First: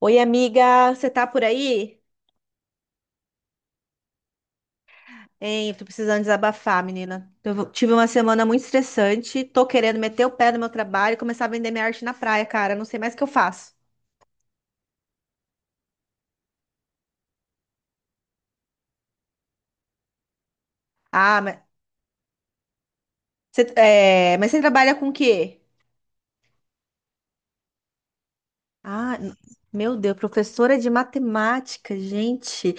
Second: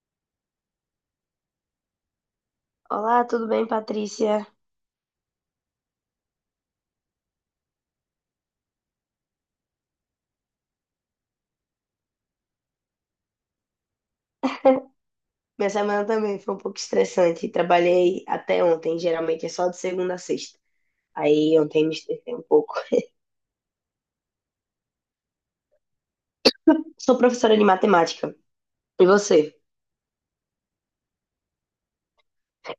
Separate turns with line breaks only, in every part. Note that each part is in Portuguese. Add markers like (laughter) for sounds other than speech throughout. Oi, amiga, você tá por aí?
Olá, tudo bem, Patrícia?
Hein, tô precisando desabafar, menina. Eu tive uma semana muito estressante, tô querendo meter o pé no meu trabalho e começar a vender minha arte na praia, cara. Não sei mais o que eu faço.
Minha semana também foi um pouco estressante. Trabalhei até ontem, geralmente é só de segunda a sexta.
Ah, mas
Aí ontem me estressei um pouco.
mas você trabalha com o quê?
Sou professora de matemática. E
Ah,
você?
meu Deus, professora de matemática, gente.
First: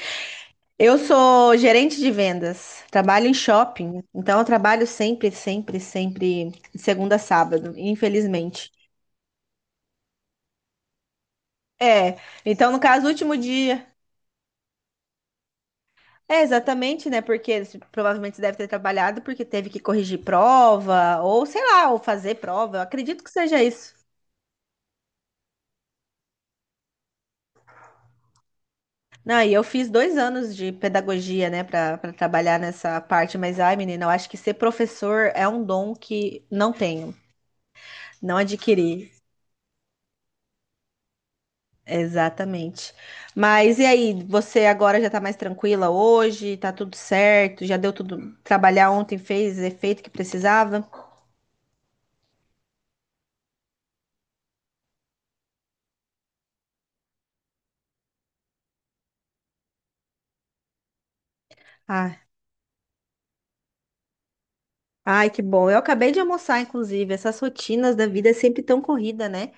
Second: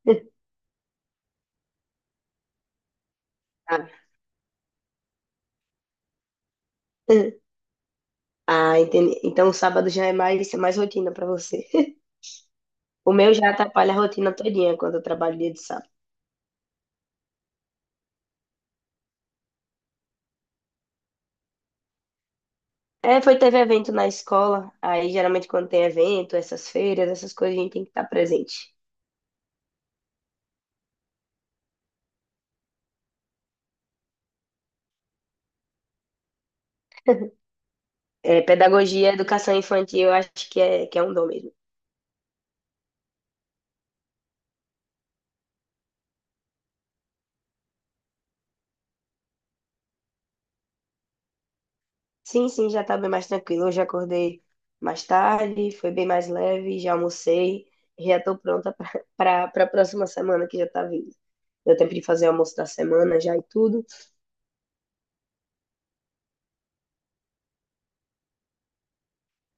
Eu sou gerente de vendas, trabalho em
Ah,
shopping, então eu trabalho sempre, sempre, sempre, de segunda a
(laughs)
sábado, infelizmente.
ah, entendi. Então sábado já é mais rotina pra você. (laughs)
É, então no caso, o
O meu
último
já
dia.
atrapalha a rotina todinha quando eu trabalho dia de sábado.
É, exatamente, né? Porque eles provavelmente você deve ter trabalhado porque teve que corrigir prova, ou sei lá, ou fazer prova. Eu
É,
acredito que
foi, teve
seja
evento
isso.
na escola. Aí geralmente quando tem evento, essas feiras, essas coisas, a gente tem que estar presente.
Não, e eu fiz 2 anos de pedagogia, né, para trabalhar nessa parte, mas ai, menina, eu acho que ser professor é um dom que não tenho,
(laughs)
não
É,
adquiri.
pedagogia, educação infantil, eu acho que é um dom mesmo.
Exatamente. Mas e aí, você agora já tá mais tranquila hoje? Tá tudo certo? Já deu tudo? Trabalhar ontem fez efeito que precisava?
Sim, sim, já tá bem mais tranquilo. Hoje acordei mais tarde, foi bem mais leve, já almocei, já tô pronta para a (laughs) próxima semana que já tá vindo. Deu tempo de fazer o almoço da semana já e tudo.
Ai, que bom. Eu acabei de almoçar, inclusive. Essas rotinas da vida é sempre tão corrida, né?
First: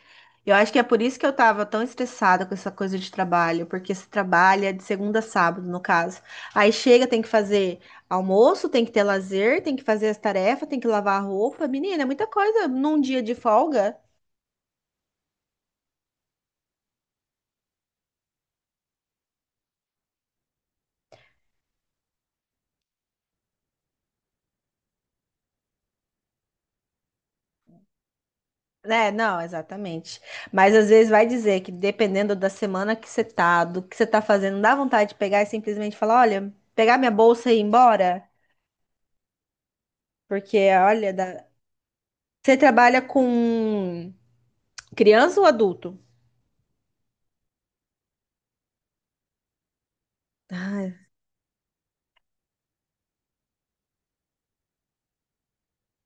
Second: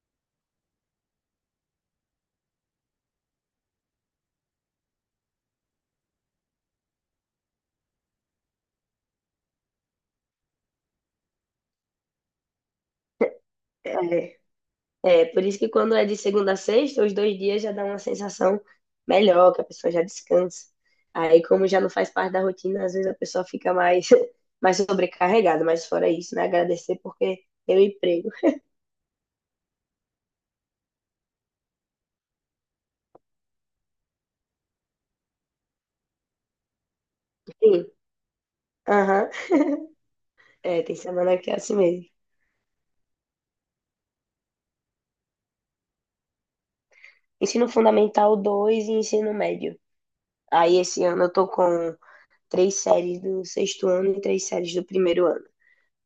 Eu acho que é por isso que eu tava tão estressada com essa coisa de trabalho, porque se trabalha de segunda a sábado, no caso. Aí chega, tem que fazer almoço, tem que ter lazer, tem que fazer as tarefas, tem que lavar a roupa. Menina, é muita coisa num dia de folga,
É, é, por isso que quando é de segunda a sexta, os dois dias já dá uma sensação melhor, que a pessoa já descansa. Aí, como já não faz parte da rotina, às vezes a pessoa fica mais, (laughs) mais sobrecarregada, mas fora isso, né? Agradecer porque tem o emprego.
né? Não, exatamente. Mas às vezes vai dizer que dependendo da semana que você tá, do que você tá fazendo, dá vontade de pegar e simplesmente falar, olha, pegar minha bolsa e ir
Sim,
embora.
aham,
Porque,
é, tem
olha,
semana
dá-
que é assim mesmo.
Você trabalha com criança ou adulto?
Ensino Fundamental 2 e Ensino Médio. Aí
Ai,
esse ano eu tô com três séries do sexto ano e três séries do primeiro ano.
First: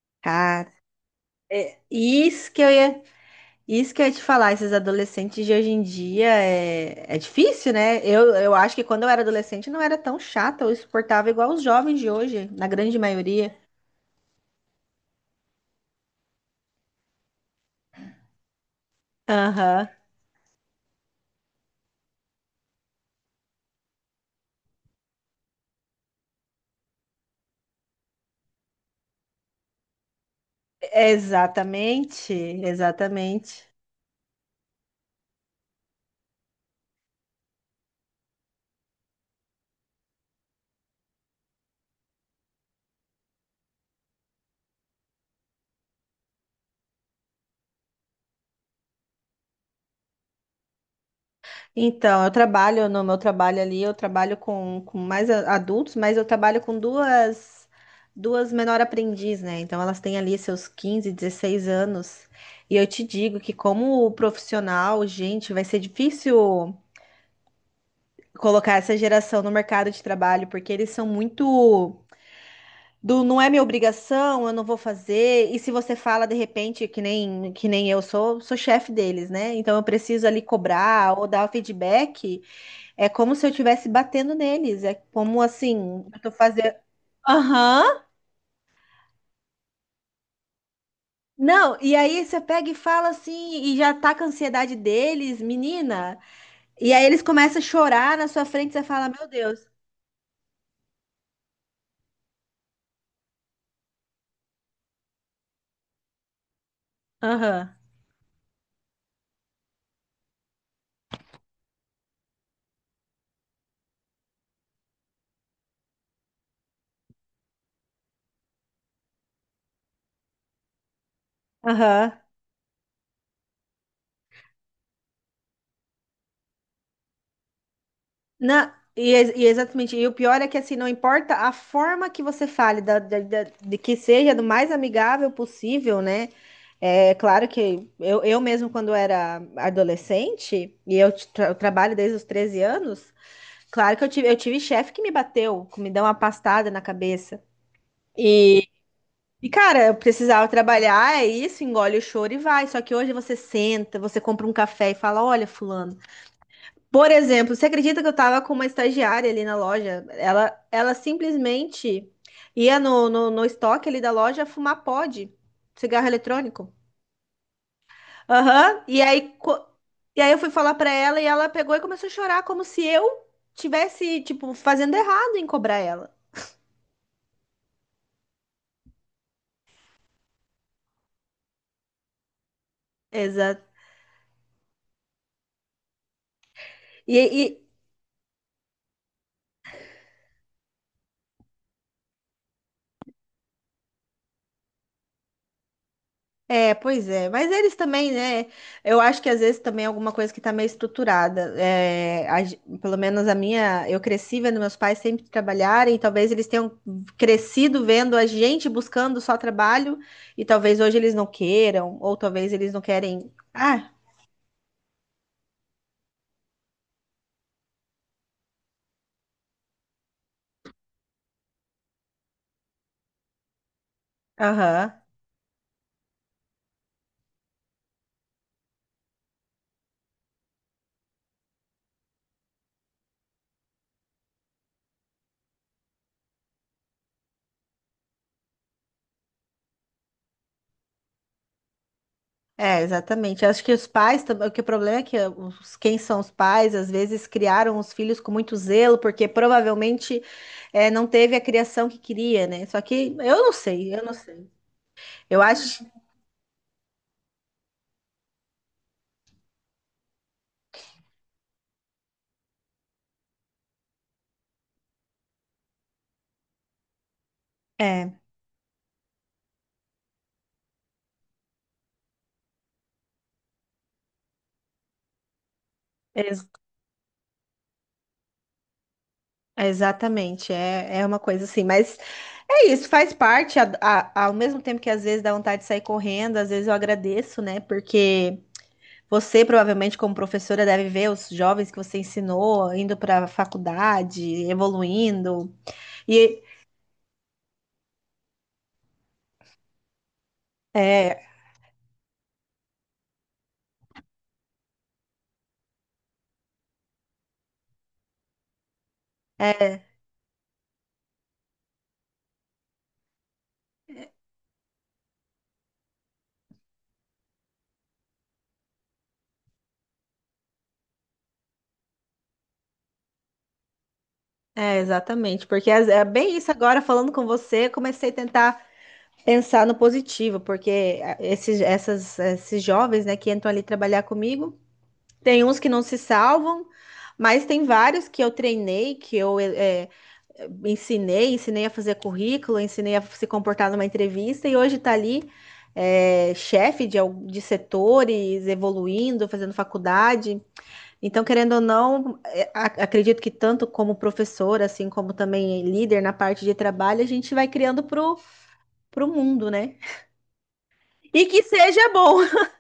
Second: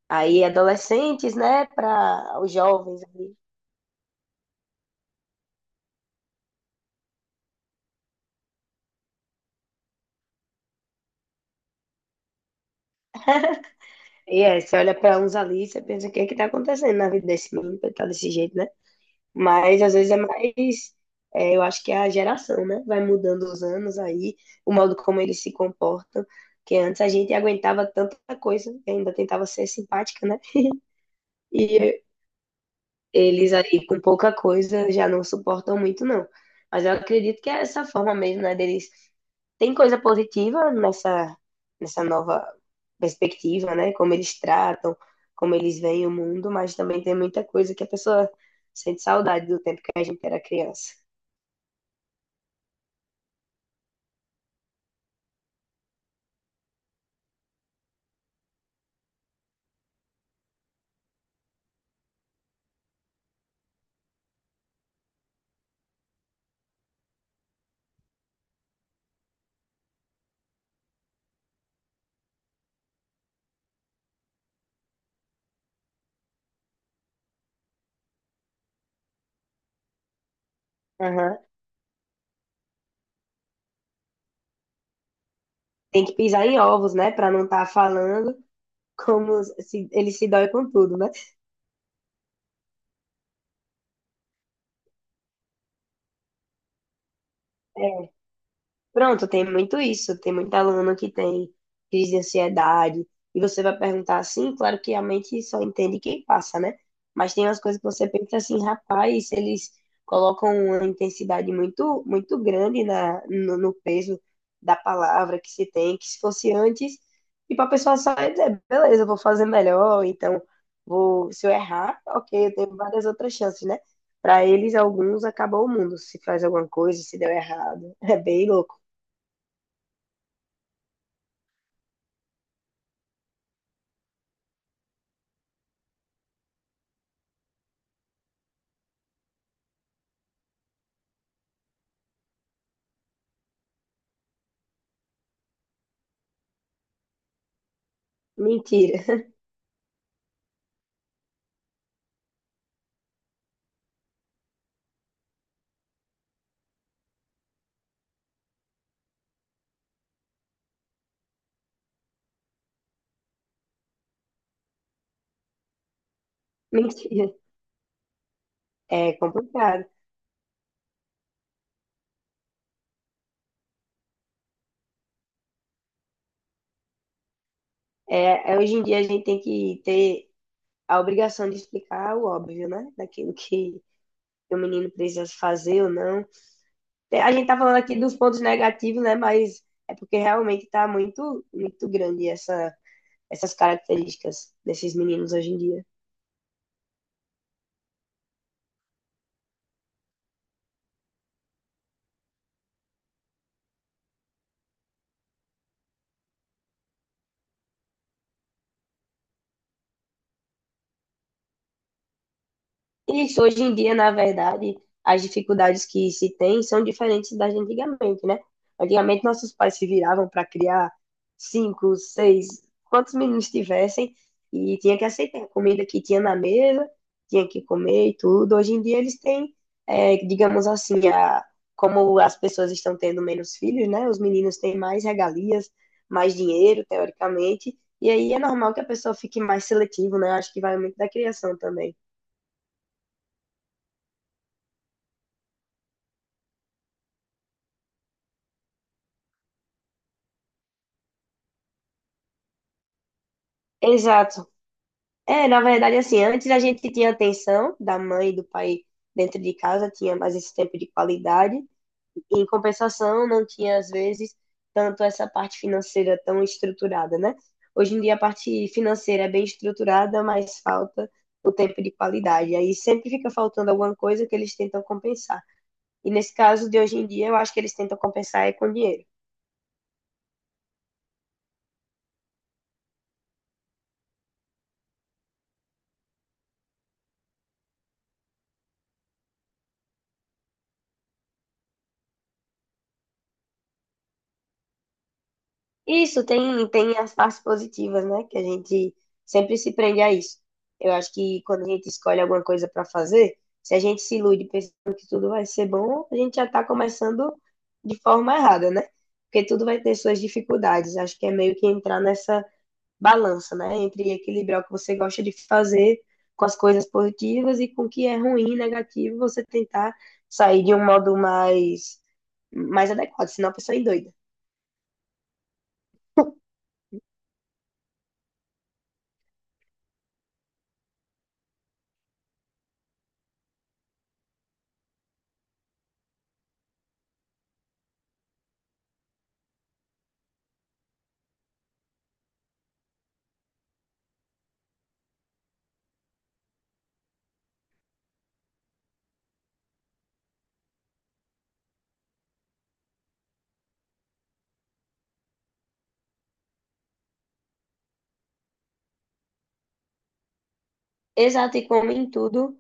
Aí
cara,
adolescentes, né,
é,
para
isso
os
que eu ia,
jovens ali.
isso que eu ia te falar, esses adolescentes de hoje em dia é difícil, né? Eu acho que quando eu era adolescente não era tão chata ou insuportável igual os jovens de hoje, na grande maioria.
E é, você olha para uns ali e você pensa o que é que tá acontecendo na vida desse menino pra ele tá desse jeito, né? Mas
Aham.
às vezes é, eu acho que é a geração, né? Vai mudando os anos aí, o modo como eles se comportam. Que antes a gente aguentava tanta coisa, ainda tentava ser simpática, né? E
Exatamente,
eles
exatamente.
aí com pouca coisa já não suportam muito, não. Mas eu acredito que é essa forma mesmo, né, deles. Tem coisa positiva nessa nova perspectiva, né? Como eles tratam, como eles veem o mundo, mas também tem muita coisa que a pessoa sente saudade do tempo que a gente era criança.
Então, eu trabalho no meu trabalho ali, eu trabalho com mais adultos, mas eu trabalho com duas menor aprendiz, né? Então elas têm ali seus 15, 16 anos. E eu te digo que como profissional, gente, vai ser difícil colocar essa geração no mercado de trabalho, porque eles são muito do não é minha obrigação, eu não vou fazer. E se você fala de repente que nem eu sou chefe deles, né? Então eu preciso ali cobrar ou
Aham.
dar o feedback. É como se eu estivesse batendo neles. É como assim,
Tem que
eu tô
pisar em
fazendo.
ovos, né? Pra não estar
Aham.
falando como se, ele se dói com tudo, né?
Não, e aí você pega e fala assim, e já tá com a ansiedade deles, menina. E aí eles começam a
É,
chorar na sua frente, você fala, meu
pronto, tem
Deus.
muito isso. Tem muita aluna que tem crise de ansiedade. E você vai perguntar assim, claro que a mente só entende quem passa, né? Mas tem umas
Aham,
coisas que você pensa assim, rapaz, eles colocam uma intensidade muito, muito grande na, no, no peso da palavra que se tem, que se fosse antes, tipo, a pessoa só ia dizer, beleza, eu vou fazer melhor, então vou, se eu errar,
aham.
ok, eu tenho várias outras chances, né? Para eles, alguns, acabou o mundo se faz alguma coisa, se deu errado. (laughs) É bem
Não,
louco.
e exatamente. E o pior é que assim, não importa a forma que você fale, de que seja do mais amigável possível, né? É claro que eu mesmo, quando era adolescente, e eu trabalho desde os 13 anos. Claro que eu tive chefe que me bateu, que me deu uma pastada na cabeça. E,
Mentira,
e, cara, eu precisava trabalhar, é isso, engole o choro e vai. Só que hoje você senta, você compra um café e fala: Olha, fulano. Por exemplo, você acredita que eu tava com uma estagiária ali na loja? Ela simplesmente ia no estoque ali da loja fumar pod, cigarro
(laughs)
eletrônico.
mentira.
Aham. E
É
aí, co-
complicado.
e aí eu fui falar pra ela e ela pegou e começou a chorar, como se eu tivesse, tipo, fazendo errado em cobrar ela.
É, hoje em dia a gente tem que ter a obrigação de explicar o óbvio, né? Daquilo
Exato.
que o menino precisa fazer ou não.
E,
É, a
e-
gente tá falando aqui dos pontos negativos, né? Mas é porque realmente tá muito, muito grande essas características desses meninos hoje em dia.
É, pois é, mas eles também, né? Eu acho que às vezes também é alguma coisa que tá meio estruturada. Pelo menos a minha, eu cresci vendo meus pais sempre trabalharem, talvez eles tenham crescido vendo a gente buscando só trabalho, e talvez hoje eles não queiram, ou talvez eles não querem.
Isso, hoje em
Ah,
dia, na verdade, as dificuldades que se tem são diferentes das de antigamente, né? Antigamente, nossos pais se viravam para criar cinco, seis, quantos meninos tivessem, e
aham.
tinha que aceitar a comida que tinha na mesa, tinha que comer e tudo. Hoje em dia, eles têm, é, digamos assim, a, como as pessoas estão tendo menos filhos, né? Os meninos têm mais regalias, mais dinheiro, teoricamente, e aí é normal que a pessoa fique mais seletiva, né? Acho que vai muito da criação também.
É, exatamente. Eu acho que os pais também, que o problema é que os, quem são os pais, às vezes criaram os filhos com muito zelo, porque provavelmente é, não teve a criação que queria, né? Só que eu não sei, eu não sei.
Exato.
Eu
É, na
acho.
verdade, assim, antes a gente tinha a tensão da mãe e do pai dentro de casa, tinha mais esse tempo de qualidade, em compensação, não tinha, às vezes, tanto essa parte financeira tão estruturada, né? Hoje em dia, a
É,
parte financeira é bem estruturada, mas falta o tempo de qualidade. Aí sempre fica faltando alguma coisa que eles tentam compensar. E nesse
ex-
caso de hoje em dia, eu acho que eles tentam compensar é com dinheiro.
Exatamente. É, é uma coisa assim, mas é isso, faz parte. Ao mesmo tempo que às vezes dá vontade de sair correndo, às vezes eu agradeço, né? Porque você, provavelmente, como professora, deve ver os jovens que você ensinou indo para a faculdade, evoluindo.
Isso
E
tem as partes positivas, né? Que a gente sempre se prende a isso. Eu acho
é,
que quando a gente escolhe alguma coisa para fazer, se a gente se ilude pensando que tudo vai ser bom, a gente já está começando de forma errada, né? Porque tudo
é,
vai ter suas dificuldades. Acho que é meio que entrar nessa balança, né? Entre equilibrar o que você gosta de fazer com as coisas positivas e com o que é ruim, negativo, você tentar sair de um modo mais adequado, senão a pessoa é doida.
exatamente, porque é bem isso agora falando com você, comecei a tentar pensar no positivo, porque esses jovens, né, que entram ali trabalhar comigo, tem uns que não se salvam, mas tem vários que eu treinei, que eu ensinei, a fazer currículo, ensinei a se comportar numa entrevista e hoje está ali é, chefe de setores, evoluindo, fazendo faculdade. Então, querendo ou não, acredito que tanto como professor, assim como também líder na parte de trabalho, a gente vai criando pro mundo, né? E que
Exato, e
seja
como em
bom. (laughs)
tudo.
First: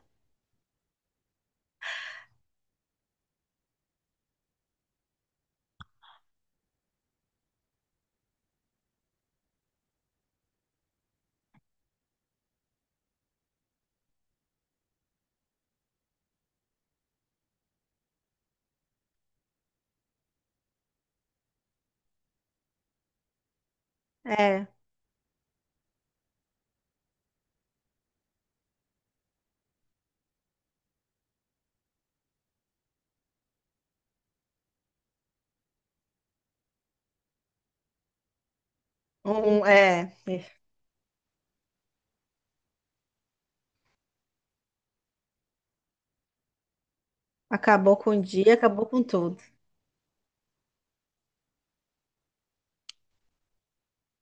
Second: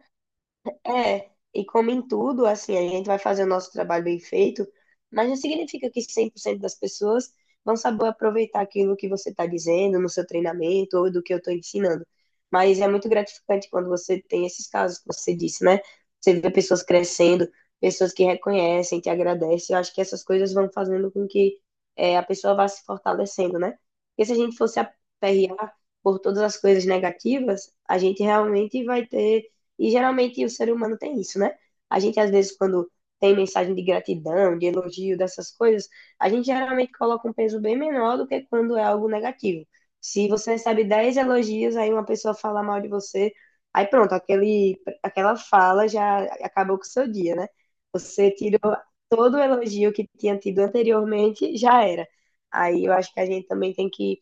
É, e como em tudo, assim, a gente vai fazer o nosso trabalho bem feito, mas não significa que 100% das pessoas vão saber aproveitar aquilo que você está dizendo no seu treinamento ou do que eu estou ensinando. Mas é muito gratificante quando você tem esses casos que você disse, né? Você vê pessoas crescendo, pessoas que reconhecem, que agradecem. Eu acho que essas coisas vão fazendo com que é, a pessoa vá se fortalecendo, né? Porque se a gente
É.
fosse aperrear por todas as coisas negativas, a gente realmente vai ter e geralmente o ser humano tem isso, né? A gente, às vezes, quando tem mensagem de gratidão, de elogio, dessas coisas, a gente geralmente coloca um peso bem menor do que quando é algo
um,
negativo.
é,
Se você
é.
recebe 10 elogios, aí uma pessoa fala mal de você, aí pronto, aquela fala já acabou com o seu dia, né?
Acabou com o
Você
dia,
tirou
acabou com tudo.
todo o elogio que tinha tido anteriormente, já era. Aí eu acho que a gente também tem que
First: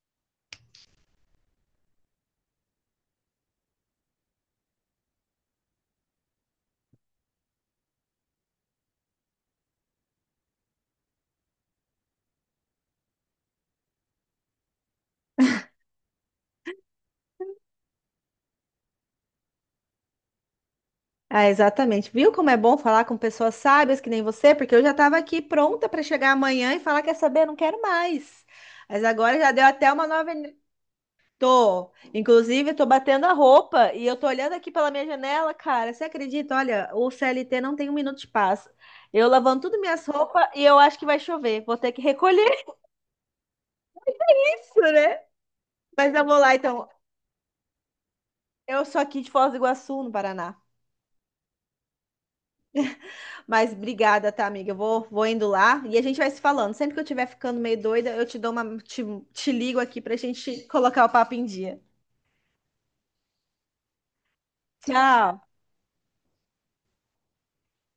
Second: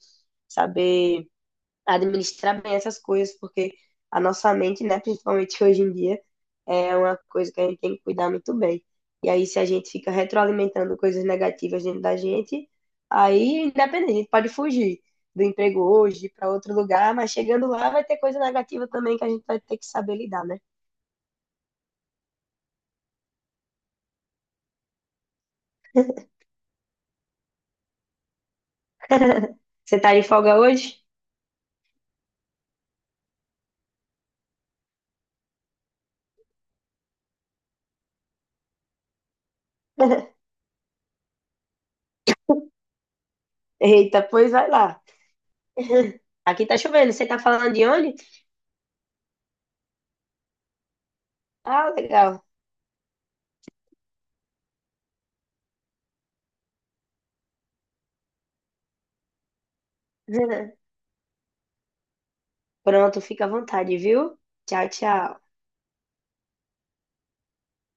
saber administrar bem essas coisas, porque a nossa mente, né, principalmente hoje em dia, é uma coisa que a gente tem que cuidar muito bem. E aí, se a gente fica retroalimentando coisas negativas dentro da gente, aí, independente, a gente pode fugir do emprego hoje para outro lugar, mas chegando lá vai ter coisa negativa também que a gente vai ter que saber lidar, né?
Ah, exatamente. Viu como é bom falar com pessoas sábias que nem você? Porque eu já estava aqui pronta para chegar amanhã e falar, quer saber, não quero mais. Mas agora já deu até
Você
uma
tá em
nova.
folga hoje?
Tô. Inclusive, tô batendo a roupa e eu tô olhando aqui pela minha janela, cara. Você acredita? Olha, o CLT não tem um minuto de paz. Eu lavando tudo minhas roupas
(laughs)
e eu acho que vai chover. Vou ter que recolher
Eita, pois
(laughs)
vai
isso,
lá.
né? Mas
(laughs)
eu vou lá,
Aqui tá
então.
chovendo, você tá falando de onde?
Eu sou aqui de Foz do Iguaçu, no Paraná.
Ah, legal.
Mas obrigada, tá, amiga? Eu vou indo lá e a gente vai se falando. Sempre que eu estiver ficando meio doida, eu te dou uma, te ligo aqui pra gente
(laughs)
colocar o papo em dia.
Pronto, fica à vontade, viu? Tchau,
Tchau.
tchau.